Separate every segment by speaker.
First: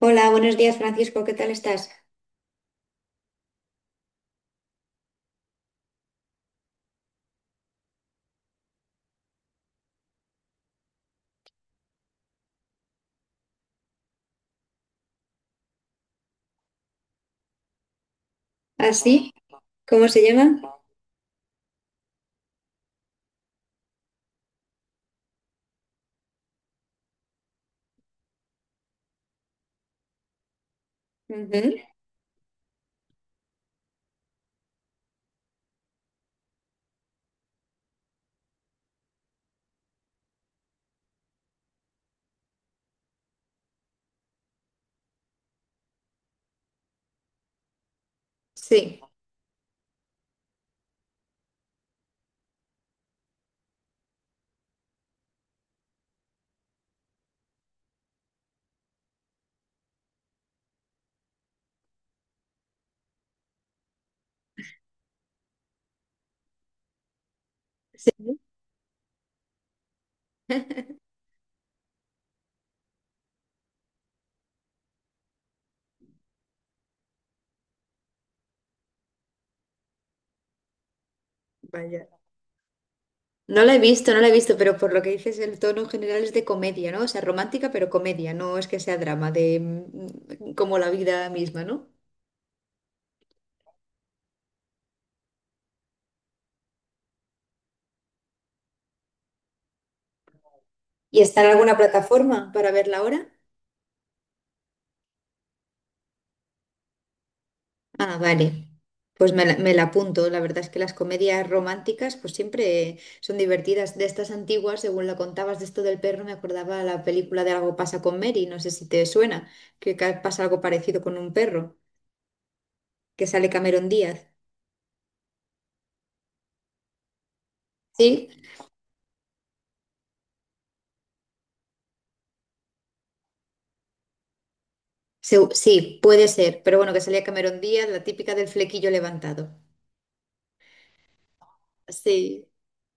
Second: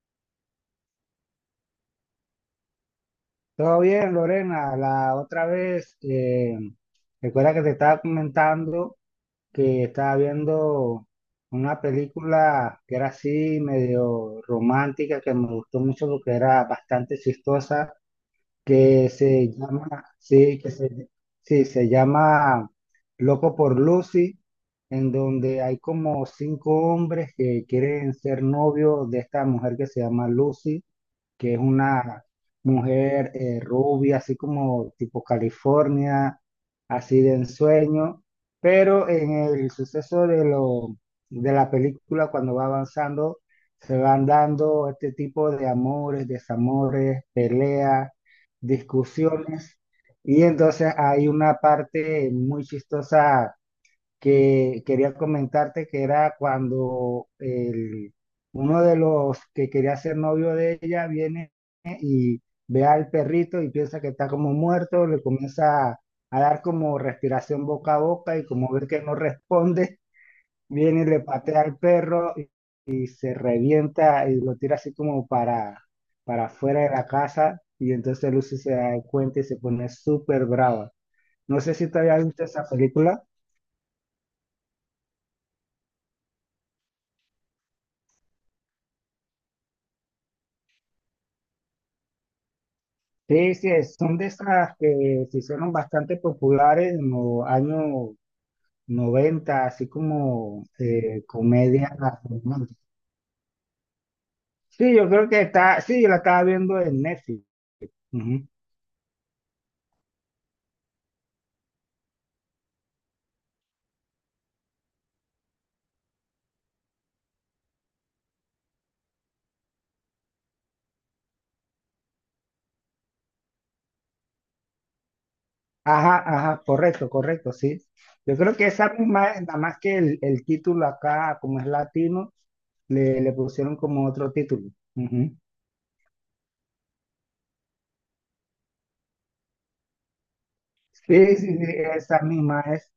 Speaker 1: Hola, buenos días Francisco, ¿qué tal estás?
Speaker 2: Todo bien, Lorena. La otra vez, recuerda que te estaba comentando que estaba viendo una película que era así medio romántica, que me gustó mucho porque era bastante chistosa, que
Speaker 1: ¿Así?
Speaker 2: se llama,
Speaker 1: ¿Cómo se
Speaker 2: sí,
Speaker 1: llama?
Speaker 2: sí, se llama Loco por Lucy, en donde hay como cinco hombres que quieren ser novios de esta mujer que se llama Lucy, que es
Speaker 1: Ujú.
Speaker 2: una mujer rubia, así como tipo California, así de ensueño, pero en el suceso de la película, cuando va avanzando, se van dando este tipo de amores, desamores, peleas,
Speaker 1: Sí,
Speaker 2: discusiones. Y entonces hay una parte muy chistosa que quería comentarte, que era cuando uno de los que quería ser novio de ella viene y ve al perrito y piensa que está como muerto, le comienza a dar como respiración boca a boca,
Speaker 1: sí.
Speaker 2: y como ve que no responde, viene y le patea al perro y se revienta y lo tira así como para afuera de la casa. Y entonces Lucy se da cuenta y se pone súper brava. No sé si te
Speaker 1: Vaya.
Speaker 2: había visto esa película.
Speaker 1: No la he visto, no la he visto, pero por lo que dices, el tono general es de comedia, ¿no? O sea, romántica, pero comedia, no es que sea drama, como la vida misma, ¿no?
Speaker 2: Sí, sí, son de esas que se hicieron bastante populares en los años 90, así como
Speaker 1: ¿Y está en alguna
Speaker 2: comedias
Speaker 1: plataforma para
Speaker 2: románticas.
Speaker 1: verla ahora?
Speaker 2: Sí, yo creo que está, sí, yo la estaba viendo en Netflix.
Speaker 1: Ah,
Speaker 2: Ujú.
Speaker 1: vale. Pues me la apunto. La verdad es que las comedias románticas pues siempre son divertidas. De estas antiguas, según lo contabas de esto del perro, me acordaba la película de Algo pasa con Mary. No sé si te suena, pasa algo parecido con un perro, que sale Cameron Díaz.
Speaker 2: Ajá, ajá, correcto, correcto, sí.
Speaker 1: Sí,
Speaker 2: Yo creo que esa misma es, nada más que el título acá, como es latino, le pusieron como otro título. Ujú.
Speaker 1: Sí, puede ser. Pero bueno, que salía Cameron Díaz, la típica del flequillo levantado.
Speaker 2: Sí, sí, sí, esa
Speaker 1: Sí,
Speaker 2: misma es.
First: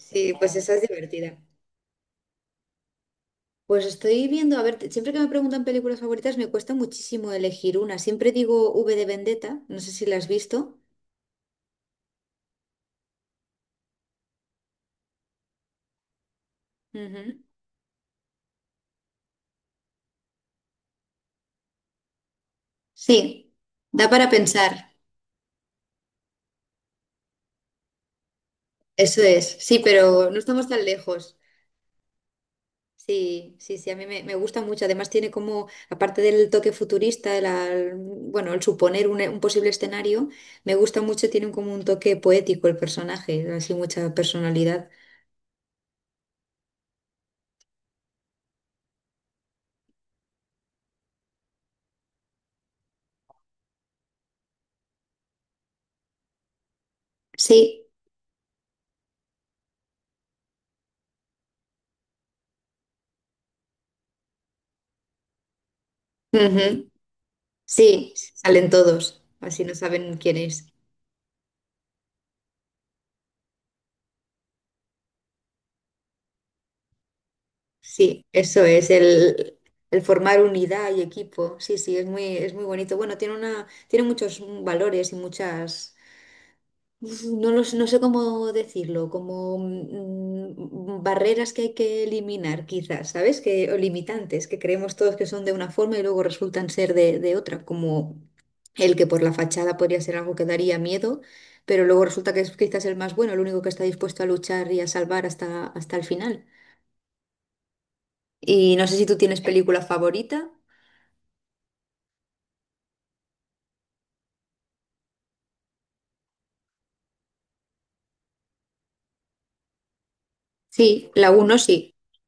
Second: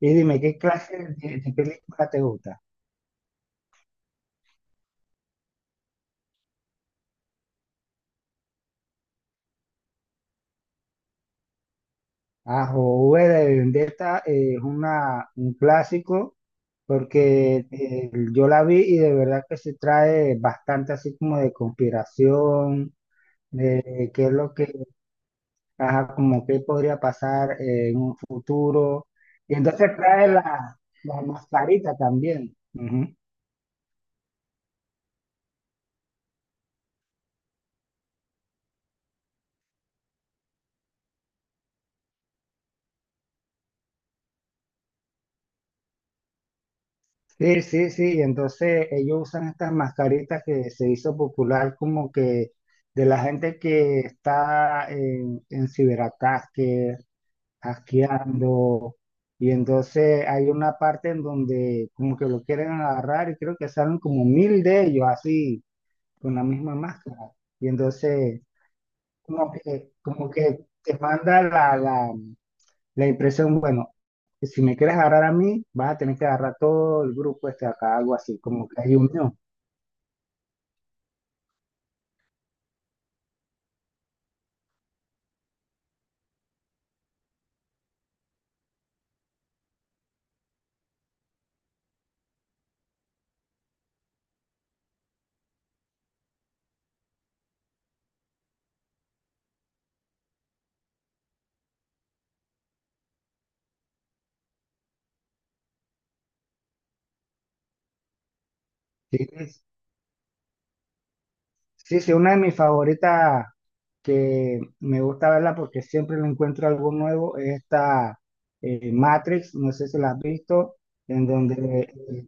Speaker 2: Y dime,
Speaker 1: pues
Speaker 2: ¿qué
Speaker 1: esa es
Speaker 2: clase
Speaker 1: divertida.
Speaker 2: de película te gusta?
Speaker 1: Pues estoy viendo, a ver, siempre que me preguntan películas favoritas me cuesta muchísimo elegir una. Siempre digo V de Vendetta, no sé si la has visto.
Speaker 2: Ah, O V de Vendetta, es un clásico,
Speaker 1: Ujú.
Speaker 2: porque yo la vi y de verdad que se trae bastante así como de conspiración,
Speaker 1: Sí, da
Speaker 2: de qué
Speaker 1: para
Speaker 2: es lo que,
Speaker 1: pensar,
Speaker 2: ajá, como qué podría pasar en un futuro.
Speaker 1: eso
Speaker 2: Y
Speaker 1: es. Sí,
Speaker 2: entonces trae
Speaker 1: pero no estamos
Speaker 2: la,
Speaker 1: tan
Speaker 2: la
Speaker 1: lejos.
Speaker 2: mascarita también. Ujú.
Speaker 1: Sí, sí, sí, a mí me gusta mucho. Además tiene como, aparte del toque futurista, bueno, el suponer un posible escenario, me gusta mucho, tiene como un toque poético el personaje, así mucha personalidad.
Speaker 2: Sí, sí, sí. Entonces ellos usan estas mascaritas, que se hizo popular como que de la gente que está en ciberataques
Speaker 1: Sí,
Speaker 2: asqueando. Y entonces hay una parte en donde como que lo quieren agarrar, y creo que salen como mil de ellos así, con la misma
Speaker 1: ujú.
Speaker 2: máscara. Y
Speaker 1: Sí,
Speaker 2: entonces
Speaker 1: salen todos, así no saben
Speaker 2: como
Speaker 1: quién es.
Speaker 2: que te manda la impresión, bueno, si me quieres agarrar a mí, vas a tener que agarrar todo el grupo este acá, algo
Speaker 1: Sí,
Speaker 2: así,
Speaker 1: eso
Speaker 2: como que
Speaker 1: es,
Speaker 2: hay unión.
Speaker 1: el formar unidad y equipo. Sí, sí, es muy bonito. Bueno, tiene una, tiene muchos valores y muchas, uf, no los, no sé cómo decirlo, como barreras que hay que eliminar, quizás, ¿sabes? Que, o limitantes, que creemos todos que son de una forma y luego resultan ser de otra, como el que por la fachada podría ser algo que daría miedo, pero luego resulta que es quizás el más bueno, el único que está dispuesto a luchar y a salvar hasta, hasta el final. Y no sé si tú
Speaker 2: ¿Sí?
Speaker 1: tienes película favorita.
Speaker 2: Sí, sí, una de mis favoritas, que me gusta verla porque siempre le encuentro algo nuevo, es esta Matrix, no sé si la has visto,
Speaker 1: Sí,
Speaker 2: en
Speaker 1: la
Speaker 2: donde
Speaker 1: uno sí.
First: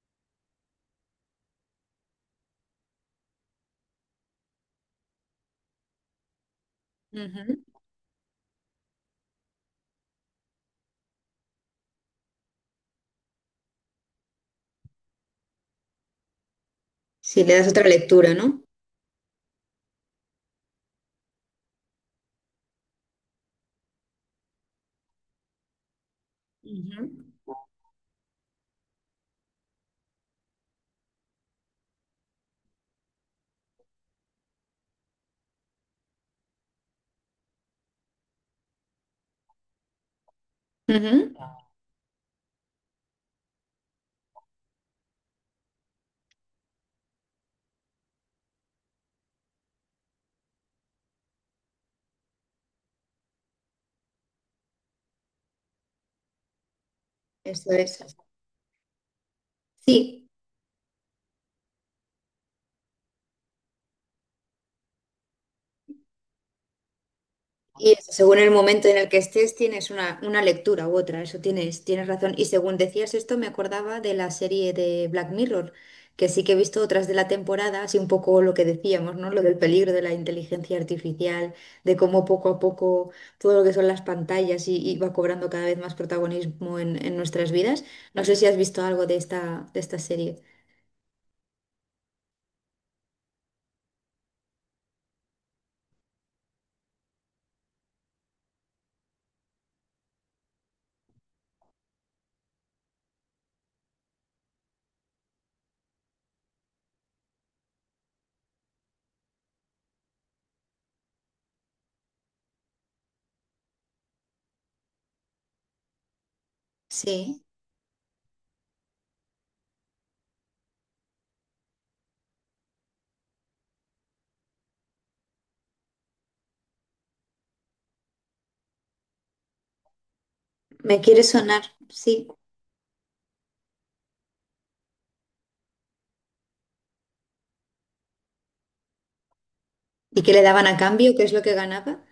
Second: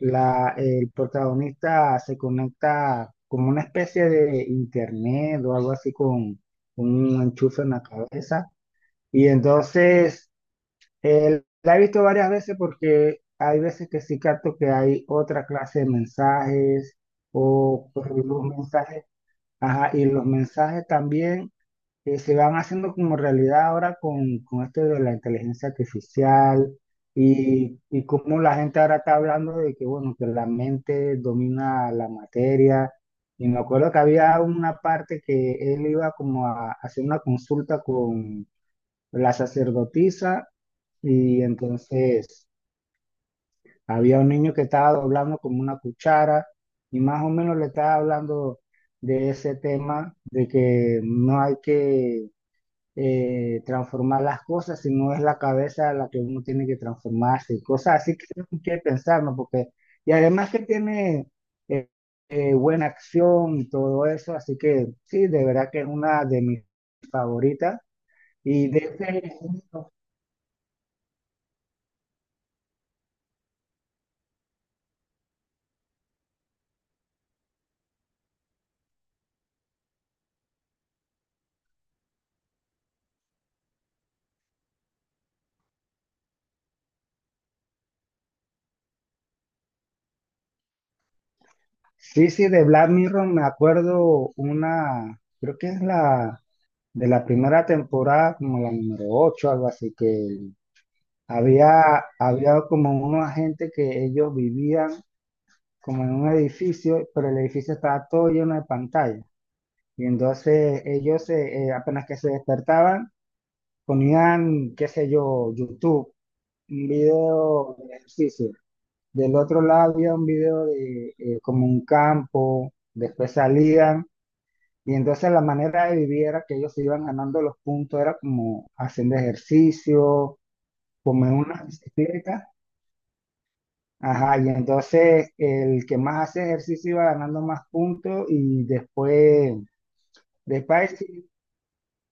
Speaker 2: el protagonista se conecta como una especie de internet o algo así con un enchufe
Speaker 1: Ujú.
Speaker 2: en la cabeza. Y entonces la he visto varias veces porque hay veces que sí capto que hay otra clase de mensajes
Speaker 1: ¿Si le das otra
Speaker 2: o pues,
Speaker 1: lectura,
Speaker 2: los
Speaker 1: no?
Speaker 2: mensajes, ajá, y los mensajes también se van haciendo como realidad ahora con esto de la inteligencia artificial,
Speaker 1: Ujú.
Speaker 2: y cómo la gente ahora está hablando de que, bueno, que la mente domina la materia. Y me acuerdo que había una parte que él iba como a hacer una consulta con la sacerdotisa,
Speaker 1: Ujú.
Speaker 2: y entonces había un niño que estaba doblando como una cuchara y más o menos le estaba hablando de ese tema, de que no hay que transformar las cosas, sino es la cabeza la que uno tiene que transformarse, y
Speaker 1: Eso es.
Speaker 2: cosas así que hay que pensar, ¿no? Porque, y
Speaker 1: Sí.
Speaker 2: además que tiene eh, buena acción y todo eso, así que sí, de verdad que es una de mis favoritas.
Speaker 1: Y eso, según el
Speaker 2: Y de
Speaker 1: momento en el que
Speaker 2: ese,
Speaker 1: estés, tienes una lectura u otra, eso tienes, tienes razón. Y según decías esto, me acordaba de la serie de Black Mirror, que sí que he visto otras de la temporada, así un poco lo que decíamos, ¿no? Lo del peligro de la inteligencia artificial, de cómo poco a poco todo lo que son las pantallas y va cobrando cada vez más protagonismo en nuestras vidas. No sé si has visto algo de esta serie.
Speaker 2: sí, sí, de Black Mirror me acuerdo una, creo que es de la primera temporada, como la número 8 algo así, que había como unos agentes que ellos vivían como en un edificio, pero el edificio estaba todo lleno de pantallas. Y entonces ellos apenas que se despertaban, ponían, qué sé yo, YouTube, un
Speaker 1: Sí,
Speaker 2: video de ejercicio. Del otro lado había un video de como un campo, después salían. Y entonces la manera de vivir era que ellos se iban ganando los puntos, era como haciendo ejercicio,
Speaker 1: me quiere
Speaker 2: comer una
Speaker 1: sonar, sí.
Speaker 2: bicicleta. Ajá, y entonces el que más hace ejercicio iba ganando más puntos y después,
Speaker 1: ¿Y qué le daban a
Speaker 2: después
Speaker 1: cambio? ¿Qué
Speaker 2: sí,
Speaker 1: es lo que ganaba?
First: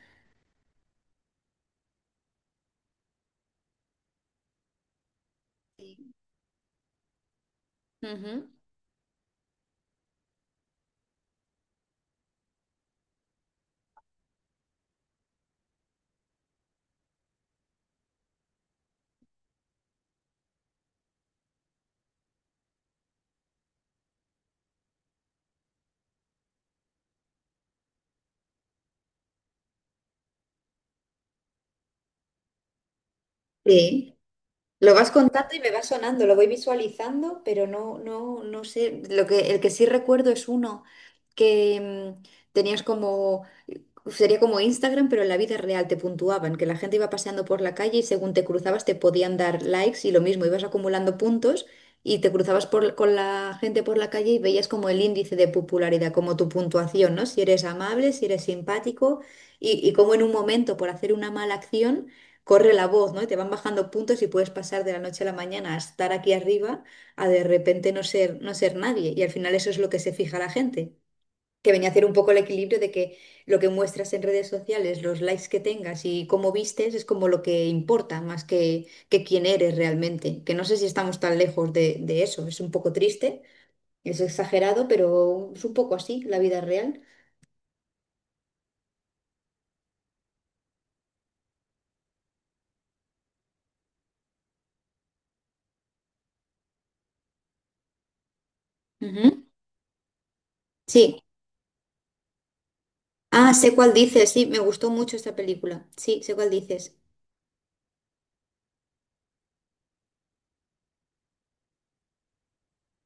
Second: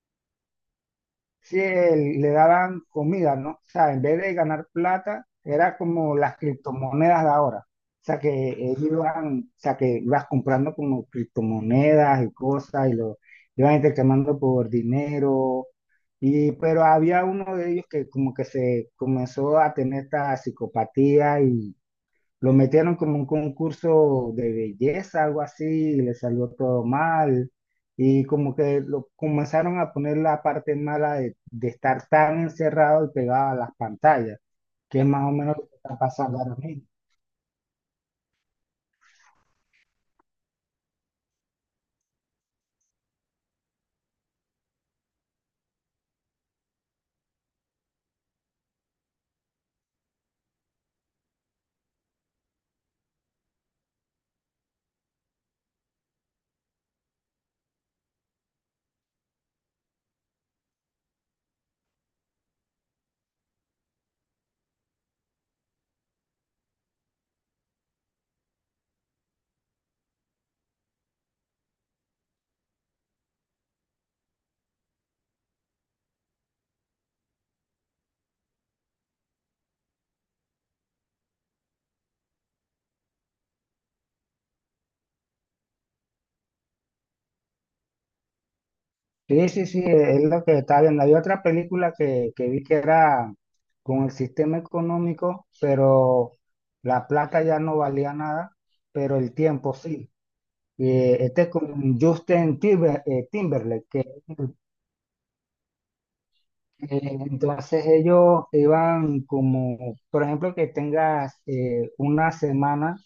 Speaker 2: sí, le daban comida, ¿no? O sea, en vez de ganar plata, era
Speaker 1: Sí.
Speaker 2: como las criptomonedas de ahora. O sea,
Speaker 1: Ujú.
Speaker 2: que ellos iban, o sea, que ibas comprando como criptomonedas y cosas y lo iban intercambiando por dinero. Y pero había uno de ellos que como que se comenzó a tener esta psicopatía y lo metieron como un concurso de belleza, algo así, y le salió todo mal. Y como que lo comenzaron a poner la parte mala de estar tan encerrado y pegado a las
Speaker 1: Sí.
Speaker 2: pantallas,
Speaker 1: Lo
Speaker 2: que es
Speaker 1: vas
Speaker 2: más o
Speaker 1: contando
Speaker 2: menos
Speaker 1: y
Speaker 2: lo
Speaker 1: me
Speaker 2: que
Speaker 1: va
Speaker 2: está
Speaker 1: sonando, lo
Speaker 2: pasando
Speaker 1: voy
Speaker 2: ahora mismo.
Speaker 1: visualizando, pero no, no, no sé. Lo que, el que sí recuerdo es uno que tenías como sería como Instagram, pero en la vida real te puntuaban, que la gente iba paseando por la calle y según te cruzabas te podían dar likes y lo mismo, ibas acumulando puntos y te cruzabas con la gente por la calle y veías como el índice de popularidad, como tu puntuación, ¿no? Si eres amable, si eres simpático y como en un momento por hacer una mala acción corre la voz, ¿no? Y te van bajando puntos y puedes pasar de la noche a la mañana a estar aquí arriba a de repente no ser, no ser nadie y al final eso es lo que se fija la gente que venía a hacer un poco el equilibrio de que lo que muestras en redes sociales, los likes que tengas y cómo vistes es como lo que importa más que quién eres realmente. Que no sé si estamos tan lejos de eso. Es un poco triste, es exagerado, pero es un poco así la vida real.
Speaker 2: Sí, sí, sí, es lo que está viendo. Hay otra película que vi que era con el sistema económico, pero la plata ya no valía nada, pero el
Speaker 1: Ujú.
Speaker 2: tiempo sí.
Speaker 1: Sí.
Speaker 2: Este es con Justin
Speaker 1: Ah, sé
Speaker 2: Timberlake,
Speaker 1: cuál
Speaker 2: que
Speaker 1: dices. Sí,
Speaker 2: es.
Speaker 1: me gustó mucho esta película. Sí, sé cuál dices.
Speaker 2: Eh, Entonces ellos iban como, por ejemplo, que tengas una semana,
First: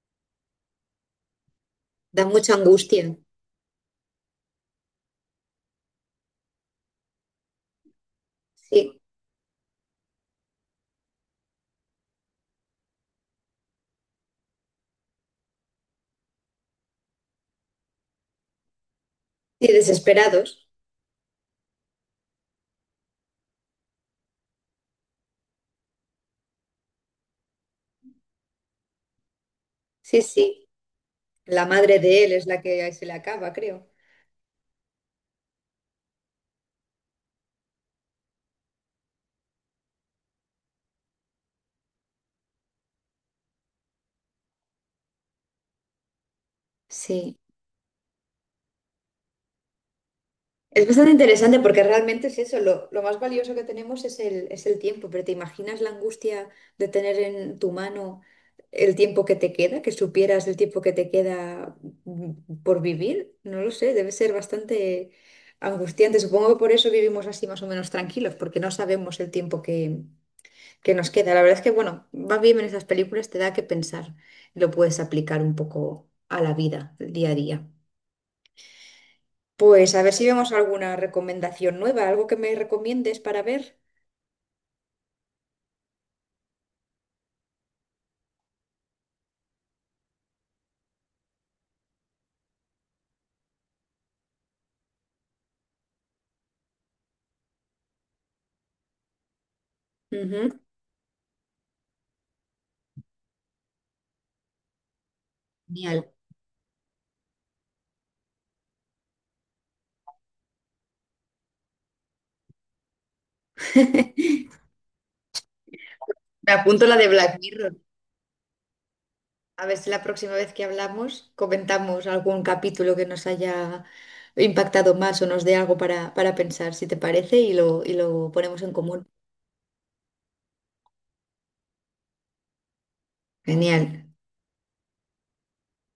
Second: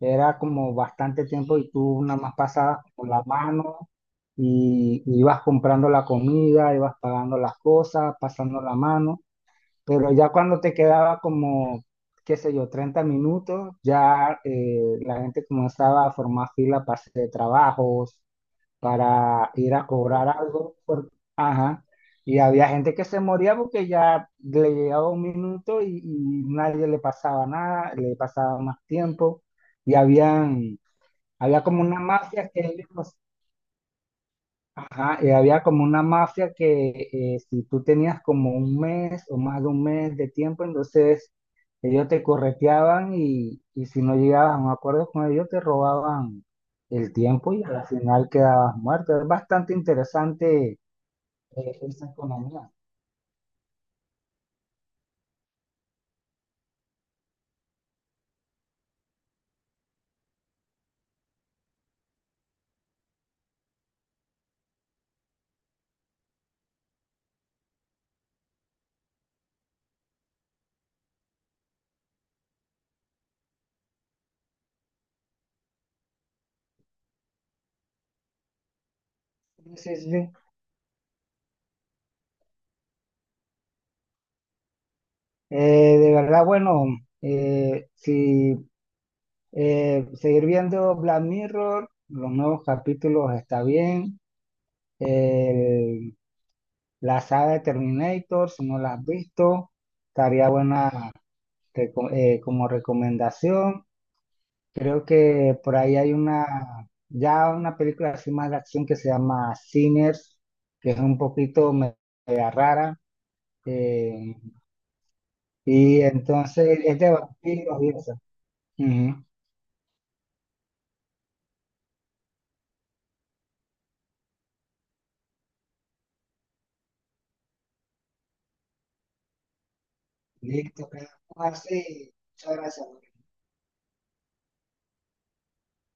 Speaker 2: era como bastante tiempo, y tú nada
Speaker 1: Da
Speaker 2: más
Speaker 1: mucha
Speaker 2: pasabas con
Speaker 1: angustia.
Speaker 2: la mano y ibas comprando la comida, ibas pagando las cosas, pasando la
Speaker 1: Sí.
Speaker 2: mano, pero ya cuando te quedaba como, qué sé yo, 30 minutos, ya la gente comenzaba a formar fila para hacer trabajos, para
Speaker 1: Sí,
Speaker 2: ir a cobrar
Speaker 1: desesperados.
Speaker 2: algo. Ajá. Y había gente que se moría porque ya le llegaba un minuto, y nadie le pasaba nada, le pasaba más tiempo. Y
Speaker 1: Sí, sí.
Speaker 2: habían, había
Speaker 1: La
Speaker 2: como
Speaker 1: madre
Speaker 2: una
Speaker 1: de él es
Speaker 2: mafia
Speaker 1: la
Speaker 2: que ellos,
Speaker 1: que se le acaba, creo.
Speaker 2: ajá, y había como una mafia que si tú tenías como un mes o más de un mes de tiempo, entonces ellos te correteaban, y si no llegabas a un acuerdo con ellos, te robaban el
Speaker 1: Sí.
Speaker 2: tiempo y al final quedabas muerto. Es bastante interesante
Speaker 1: Es bastante interesante porque
Speaker 2: esa
Speaker 1: realmente es eso,
Speaker 2: economía.
Speaker 1: lo más valioso que tenemos es el tiempo, pero ¿te imaginas la angustia de tener en tu mano el tiempo que te queda, que supieras el tiempo que te queda por vivir? No lo sé, debe ser bastante angustiante. Supongo que por eso vivimos así más o menos tranquilos, porque no sabemos el tiempo que nos queda. La verdad es que, bueno, va bien en esas películas, te da que pensar, lo puedes aplicar un poco a la vida, el día a día.
Speaker 2: Sí,
Speaker 1: Pues
Speaker 2: sí,
Speaker 1: a
Speaker 2: sí.
Speaker 1: ver si
Speaker 2: Sí.
Speaker 1: vemos alguna recomendación nueva, algo que me recomiendes para ver.
Speaker 2: Eh, de verdad, bueno, si seguir viendo Black Mirror, los nuevos capítulos está bien. El La saga de Terminator, si no la has visto, estaría
Speaker 1: Ujú.
Speaker 2: buena como recomendación. Creo que por ahí
Speaker 1: Genial.
Speaker 2: hay ya una película así más de acción que se llama Sinners, que es un poquito media rara. eh, y
Speaker 1: Me
Speaker 2: entonces
Speaker 1: apunto la
Speaker 2: es
Speaker 1: de
Speaker 2: de
Speaker 1: Black Mirror.
Speaker 2: vampiros y eso. Ujú.
Speaker 1: A ver si la próxima vez que hablamos comentamos algún capítulo que nos haya impactado más o nos dé algo para pensar, si te parece, y lo ponemos en común.
Speaker 2: Listo, quedamos así. Muchas gracias.
Speaker 1: Genial.